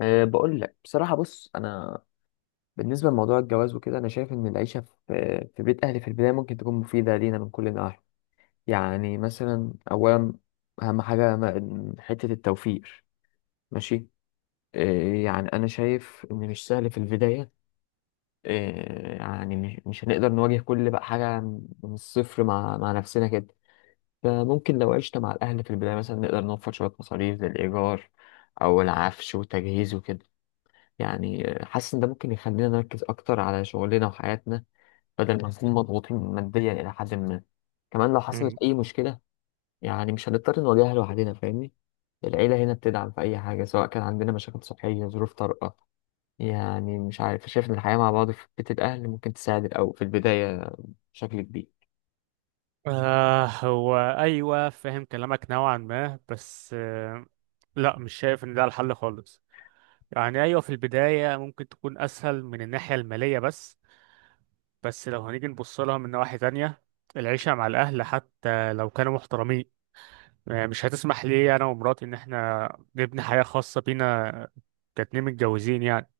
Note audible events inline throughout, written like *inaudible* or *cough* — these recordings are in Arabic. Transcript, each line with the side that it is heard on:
left: بقول لك بصراحة. بص أنا بالنسبة لموضوع الجواز وكده أنا شايف إن العيشة في بيت أهلي في البداية ممكن تكون مفيدة لينا من كل النواحي. يعني مثلا أولا أهم حاجة حتة التوفير، ماشي. يعني أنا شايف إن مش سهل في البداية. يعني مش هنقدر نواجه كل بقى حاجة من الصفر مع نفسنا كده. فممكن لو عشنا مع الأهل في البداية مثلا نقدر نوفر شوية مصاريف زي الإيجار أو العفش والتجهيز وكده. يعني حاسس ان ده ممكن يخلينا نركز اكتر على شغلنا وحياتنا بدل ما نكون مضغوطين ماديا الى حد ما. كمان لو حصلت
right: مم.
left: اي مشكله يعني مش هنضطر نواجهها لوحدنا، فاهمني؟ العيله هنا بتدعم في اي حاجه، سواء كان عندنا مشاكل صحيه، ظروف طارئه. يعني مش عارف، شايف ان الحياه مع بعض في بيت الاهل ممكن تساعد او في البدايه بشكل كبير.
right: هو أيوة، فاهم كلامك نوعا ما، بس لا، مش شايف إن ده الحل خالص. يعني أيوة، في البداية ممكن تكون أسهل من الناحية المالية، بس لو هنيجي نبص لها من نواحي تانية. العيشة مع الأهل حتى لو كانوا محترمين، مش هتسمح لي أنا ومراتي إن إحنا نبني حياة خاصة بينا، كاتنين متجوزين يعني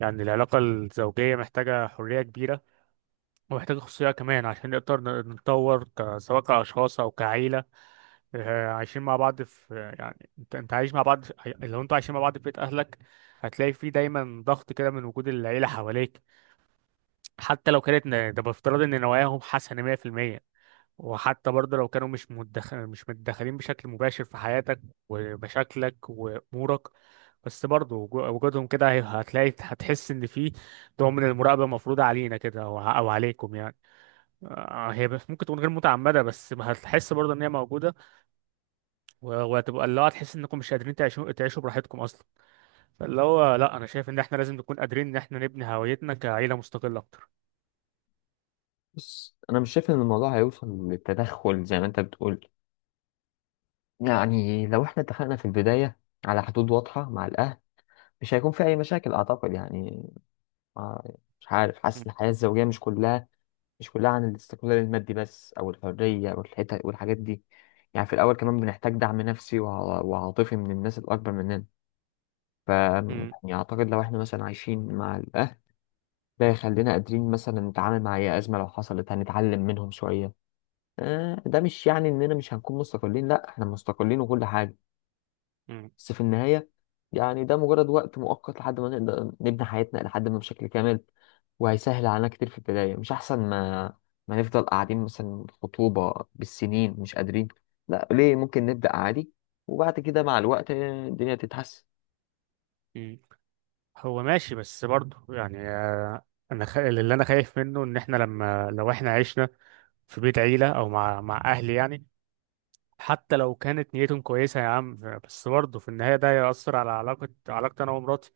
right: يعني العلاقة الزوجية محتاجة حرية كبيرة، ومحتاجة خصوصية كمان عشان نقدر نتطور سواء كأشخاص أو كعيلة. عايشين مع بعض في يعني انت عايش مع بعض لو انتوا عايشين مع بعض في بيت اهلك، هتلاقي فيه دايما ضغط كده من وجود العيلة حواليك. حتى لو كانت ده بافتراض ان نواياهم حسنة 100%، وحتى برضه لو كانوا مش متدخلين بشكل مباشر في حياتك ومشاكلك وامورك. بس برضه وجودهم كده هتلاقي، هتحس ان في نوع من المراقبة مفروضة علينا كده، او أو عليكم يعني. هي ممكن تكون غير متعمدة بس هتحس برضه ان هي موجودة، وهتبقى اللي هو تحس انكم مش قادرين تعيشوا براحتكم اصلا. فاللي هو، لا، انا شايف ان احنا لازم نكون قادرين ان احنا نبني هويتنا كعيله مستقله اكتر.
left: بس انا مش شايف ان الموضوع هيوصل للتدخل زي ما انت بتقول. يعني لو احنا اتفقنا في البدايه على حدود واضحه مع الاهل، مش هيكون في اي مشاكل اعتقد يعني. ما- مش عارف،
right: مم.
left: حاسس ان الحياة الزوجية مش كلها عن الاستقلال المادي بس، او الحرية والحتة والحاجات دي. يعني في الاول كمان بنحتاج دعم نفسي وعاطفي من الناس الاكبر مننا. ف
right: مم.
left: يعني اعتقد لو احنا مثلا عايشين مع الاهل، ده يخلينا قادرين مثلا نتعامل مع اي ازمة لو حصلت، هنتعلم منهم شوية. آه، ده مش يعني اننا مش هنكون مستقلين، لا احنا مستقلين وكل حاجة.
right: مم.
left: بس في النهاية يعني ده مجرد وقت مؤقت لحد ما نقدر نبني حياتنا لحد ما بشكل كامل، وهيسهل علينا كتير في البداية. مش أحسن ما نفضل قاعدين مثلا خطوبة بالسنين مش قادرين؟ لا، ليه؟ ممكن نبدأ عادي وبعد كده مع الوقت الدنيا تتحسن.
right: مم. هو ماشي، بس برضه يعني اللي انا خايف منه ان احنا لو احنا عشنا في بيت عيله او مع اهلي يعني، حتى لو كانت نيتهم كويسه يا عم، بس برضه في النهايه ده هيأثر على علاقتي انا ومراتي.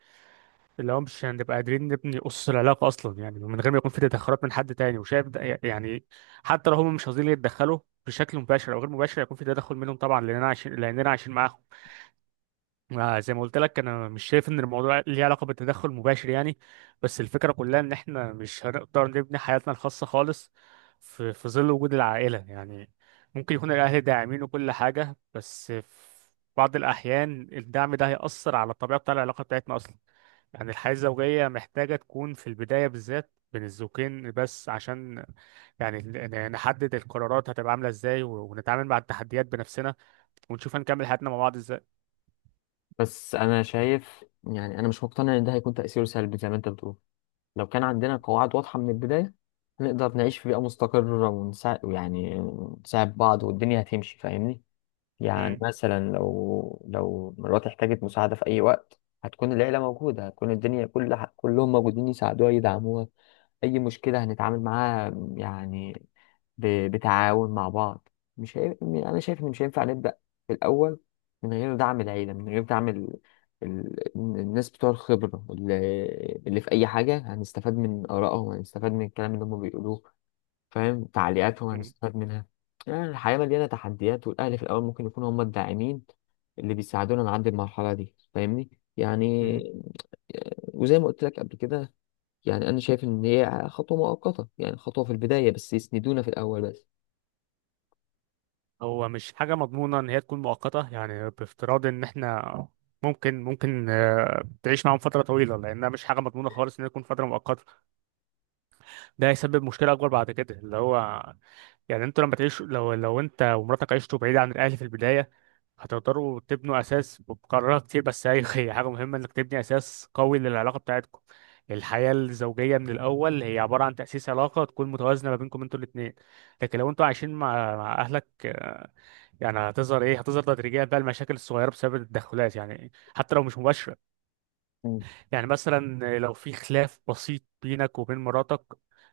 right: اللي هو مش هنبقى قادرين نبني أسس العلاقة أصلا، يعني من غير ما يكون في تدخلات من حد تاني، وشايف ده يعني. حتى لو هم مش قاصدين يتدخلوا بشكل مباشر أو غير مباشر، هيكون في تدخل منهم طبعا، لأننا عايشين معاهم. زي ما قلت لك، أنا مش شايف إن الموضوع ليه علاقة بالتدخل المباشر يعني، بس الفكرة كلها إن إحنا مش هنقدر نبني حياتنا الخاصة خالص في ظل وجود العائلة يعني. ممكن يكون الأهل داعمين وكل حاجة، بس في بعض الأحيان الدعم ده هيأثر على الطبيعة بتاع العلاقة بتاعتنا أصلا. يعني الحياة الزوجية محتاجة تكون في البداية بالذات بين الزوجين بس، عشان يعني نحدد القرارات هتبقى عاملة ازاي، ونتعامل مع التحديات بنفسنا، ونشوف هنكمل حياتنا مع بعض ازاي.
left: بس أنا شايف يعني أنا مش مقتنع إن ده هيكون تأثيره سلبي زي ما أنت بتقول. لو كان عندنا قواعد واضحة من البداية، نقدر نعيش في بيئة مستقرة ونساعد، يعني نساعد بعض، والدنيا هتمشي، فاهمني؟ يعني
right: مم.
left: مثلا لو مراتي احتاجت مساعدة في أي وقت، هتكون العيلة موجودة، هتكون الدنيا كلهم موجودين يساعدوها يدعموها. أي مشكلة هنتعامل معاها يعني بتعاون مع بعض. مش هي... أنا شايف إن مش هينفع نبدأ في الأول من غير دعم العيلة، من غير دعم الناس بتوع الخبرة اللي في أي حاجة، هنستفاد من آرائهم، هنستفاد من الكلام اللي هم بيقولوه، فاهم، تعليقاتهم
right: مم.
left: هنستفاد منها. يعني الحياة مليانة تحديات، والأهل في الأول ممكن يكونوا هم الداعمين اللي بيساعدونا نعدي المرحلة دي، فاهمني؟ يعني
right: مم.
left: وزي ما قلت لك قبل كده، يعني أنا شايف إن هي خطوة مؤقتة، يعني خطوة في البداية بس يسندونا في الأول بس.
right: هو مش حاجة مضمونة ان هي تكون مؤقتة، يعني بافتراض ان احنا ممكن تعيش معاهم فترة طويلة، لأنها مش حاجة مضمونة خالص إنها تكون فترة مؤقتة. ده هيسبب مشكلة أكبر بعد كده، اللي هو يعني انتوا لما تعيشوا لو انت ومراتك عشتوا بعيد عن الاهل في البدايه، هتقدروا تبنوا اساس بقرارات كتير. بس هي *laughs* هي حاجه مهمه انك تبني اساس قوي للعلاقه بتاعتكم. الحياه الزوجيه من الاول هي عباره عن تاسيس علاقه تكون متوازنه ما بينكم انتوا الاثنين. لكن لو انتوا عايشين مع اهلك، يعني هتظهر هتظهر تدريجيا بقى المشاكل الصغيره بسبب التدخلات، يعني حتى لو مش مباشره.
left: مم.
right: يعني مثلا لو في خلاف بسيط بينك وبين مراتك،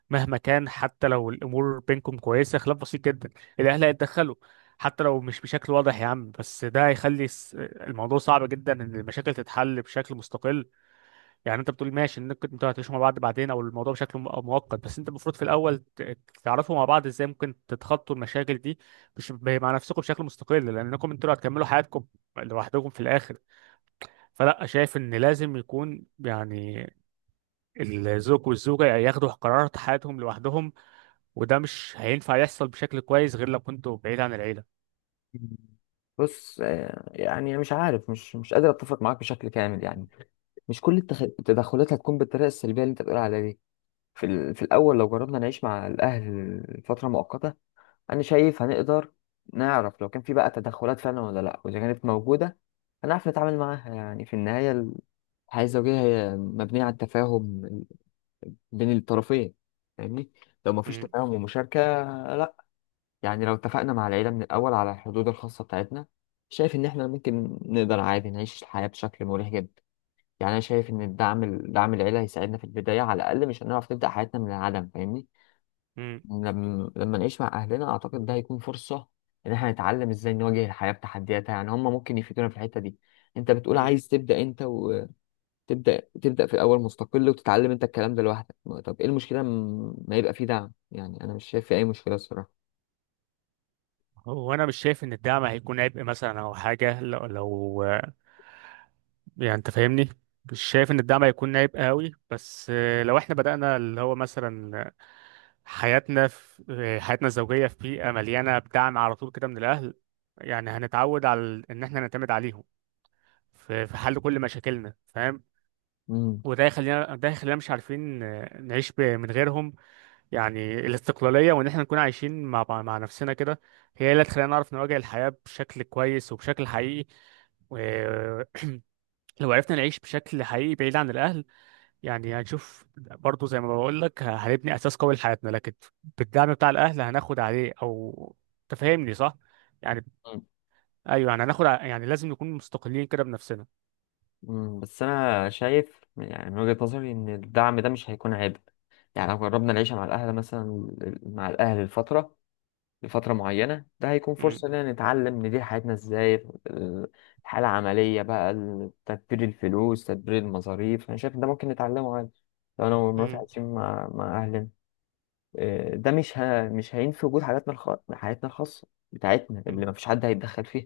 right: مهما كان، حتى لو الامور بينكم كويسه، خلاف بسيط جدا، الاهل هيتدخلوا، حتى لو مش بشكل واضح يا عم، بس ده هيخلي الموضوع صعب جدا ان المشاكل تتحل بشكل مستقل. يعني انت بتقول ماشي انك انتوا هتعيشوا مع بعض بعدين او الموضوع بشكل مؤقت، بس انت المفروض في الاول تعرفوا مع بعض ازاي ممكن تتخطوا المشاكل دي، مش مع نفسكم بشكل مستقل، لانكم انتوا اللي هتكملوا حياتكم لوحدكم في الاخر. فلا، شايف ان لازم يكون يعني الزوج والزوجة ياخدوا قرارات حياتهم لوحدهم، وده مش هينفع يحصل بشكل كويس غير لو كنتوا بعيد عن العيلة.
left: بص، آه، يعني مش عارف، مش قادر اتفق معاك بشكل كامل يعني. مش كل التدخلات هتكون بالطريقه السلبيه اللي انت بتقول عليها دي. في في الاول لو جربنا نعيش مع الاهل فتره مؤقته، انا شايف هنقدر نعرف لو كان في بقى تدخلات فعلا ولا لا، واذا كانت موجوده هنعرف نتعامل معاها يعني. في النهايه الحياه الزوجيه هي مبنيه على التفاهم بين الطرفين، فاهمني؟ لو ما فيش
right: مم.
left: تفاهم ومشاركه، لا. يعني لو اتفقنا مع العيله من الاول على الحدود الخاصه بتاعتنا، شايف ان احنا ممكن نقدر عادي نعيش الحياه بشكل مريح جدا. يعني انا شايف ان الدعم، دعم العيله، هيساعدنا في البدايه على الاقل، مش هنعرف نبدا حياتنا من العدم، فاهمني؟
right: مم.
left: لما نعيش مع اهلنا اعتقد ده هيكون فرصه ان احنا نتعلم ازاي نواجه الحياه بتحدياتها، يعني هم ممكن يفيدونا في الحته دي. انت بتقول
right: مم.
left: عايز تبدا، انت تبدا في الاول مستقل وتتعلم انت الكلام ده لوحدك. طب ايه المشكله، ما يبقى فيه دعم؟ يعني انا مش شايف في اي مشكله الصراحه.
right: هو أنا مش شايف إن الدعم هيكون عبء مثلا أو حاجة، لو يعني أنت فاهمني، مش شايف إن الدعم هيكون عبء قوي، بس لو إحنا بدأنا اللي هو مثلا حياتنا الزوجية في بيئة مليانة بدعم على طول كده من الأهل، يعني هنتعود على إن إحنا نعتمد عليهم في حل كل مشاكلنا، فاهم.
left: امم
right: وده يخلينا، ده يخلينا مش عارفين، نعيش من غيرهم. يعني الاستقلالية وإن احنا نكون عايشين مع نفسنا كده، هي اللي هتخلينا نعرف نواجه الحياة بشكل كويس وبشكل حقيقي. ولو عرفنا نعيش بشكل حقيقي بعيد عن الأهل، يعني هنشوف برضو، زي ما بقول لك، هنبني أساس قوي لحياتنا. لكن بالدعم بتاع الأهل هناخد عليه أو، تفهمني صح؟ يعني أيوه، يعني هناخد يعني لازم نكون مستقلين كده بنفسنا.
left: بس انا شايف يعني من وجهه نظري ان الدعم ده مش هيكون عبء. يعني لو جربنا العيشه مع الاهل مثلا، مع الاهل لفترة معينة، ده هيكون
right: م-
left: فرصة إننا نتعلم ندير حياتنا إزاي. ال- الحالة العملية بقى، تدبير الفلوس، تدبير المصاريف، أنا شايف إن ده ممكن نتعلمه عادي لو أنا ومراتي
right: م-
left: عايشين مع أهلنا. إيه، ده مش هينفي وجود حياتنا الخاصة بتاعتنا
right: م-
left: اللي مفيش حد هيتدخل فيها.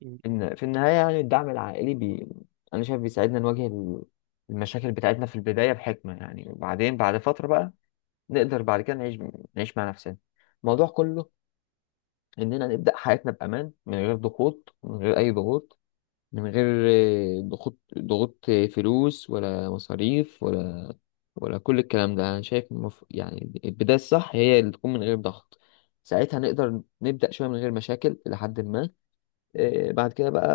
right: م-
left: إن في النهاية يعني الدعم العائلي أنا شايف بيساعدنا نواجه المشاكل بتاعتنا في البداية بحكمة يعني. وبعدين بعد فترة بقى نقدر بعد كده نعيش، مع نفسنا. الموضوع كله اننا نبدا حياتنا بامان من غير ضغوط، من غير اي ضغوط، من غير ضغوط فلوس ولا مصاريف ولا ولا كل الكلام ده. انا شايف يعني البدايه الصح هي اللي تكون من غير ضغط، ساعتها نقدر نبدا شويه من غير مشاكل الى حد ما. آه، بعد كده بقى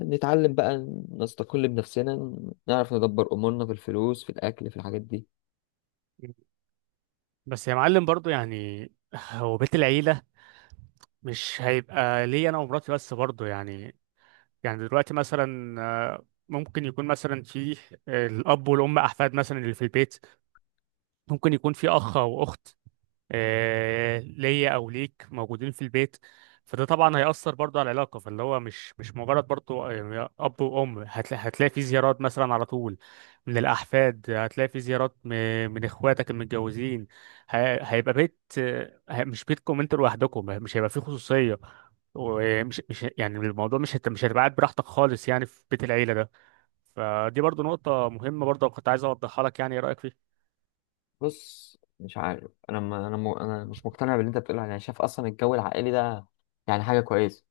left: نتعلم بقى، نستقل بنفسنا، نعرف ندبر امورنا في الفلوس، في الاكل، في الحاجات دي.
right: بس يا معلم برضو يعني، هو بيت العيلة مش هيبقى ليا أنا ومراتي بس برضو يعني. يعني دلوقتي مثلا ممكن يكون مثلا في الأب والأم، أحفاد مثلا اللي في البيت، ممكن يكون في أخ أو أخت ليا او ليك موجودين في البيت. فده طبعا هيأثر برضه على العلاقة. فاللي هو مش مجرد برضه يعني أب وأم، هتلاقي في زيارات مثلا على طول من الأحفاد، هتلاقي في زيارات من إخواتك المتجوزين. ه- هيبقى بيت، مش بيتكم أنتوا لوحدكم، مش هيبقى فيه خصوصية، ومش مش يعني الموضوع مش هتبقى قاعد براحتك خالص يعني في بيت العيلة ده. فدي برضه نقطة مهمة برضه كنت عايز أوضحها لك، يعني إيه رأيك فيها؟
left: بص، مش عارف، انا ما انا م... انا مش مقتنع باللي انت بتقوله يعني. شايف اصلا الجو العائلي ده يعني حاجه كويسه،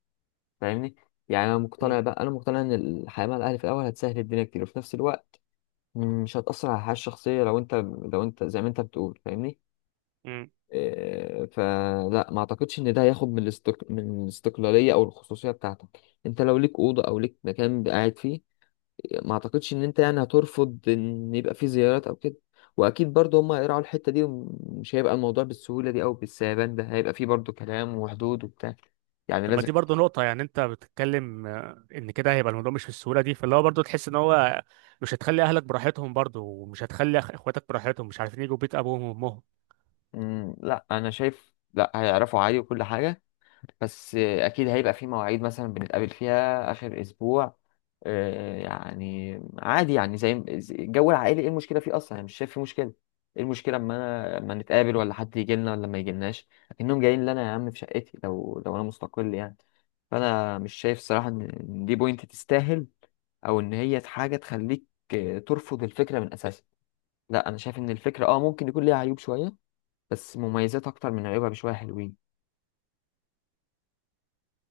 left: فاهمني؟ يعني انا مقتنع ان الحياه مع الاهل في الاول هتسهل الدنيا كتير، وفي نفس الوقت مش هتاثر على الحياه الشخصيه. لو انت، زي ما انت بتقول، فاهمني؟
right: مم.
left: إيه، فلا ما اعتقدش ان ده هياخد من من الاستقلاليه او الخصوصيه بتاعتك. انت لو ليك اوضه او ليك مكان قاعد فيه، ما اعتقدش ان انت يعني هترفض ان يبقى فيه زيارات او كده. واكيد برضه هم هيراعوا الحته دي، ومش هيبقى الموضوع بالسهوله دي او بالسهبان ده، هيبقى فيه برضه كلام وحدود وبتاع، يعني
right: طب ما
left: لازم.
right: دي برضه نقطة، يعني أنت بتتكلم إن كده هيبقى الموضوع مش بالسهولة دي، فاللي هو برضه تحس إن هو مش هتخلي أهلك براحتهم برضه، ومش هتخلي إخواتك براحتهم، مش عارفين يجوا بيت أبوهم وأمهم.
left: مم، لا انا شايف لا هيعرفوا عادي وكل حاجه. بس آه، اكيد هيبقى في مواعيد مثلا بنتقابل فيها اخر اسبوع. آه، يعني عادي يعني، زي الجو العائلي ايه المشكله فيه اصلا؟ انا مش شايف فيه مشكله. ايه المشكله اما انا اما نتقابل ولا حد يجي لنا ولا ما يجيلناش؟ لكنهم جايين لنا يا عم في شقتي لو انا مستقل يعني. فانا مش شايف الصراحه ان إن دي بوينت تستاهل، او ان هي حاجه تخليك آه، ترفض الفكره من اساسها. لا انا شايف ان الفكره اه ممكن يكون ليها عيوب شويه، بس مميزات اكتر من عيوبها بشويه حلوين.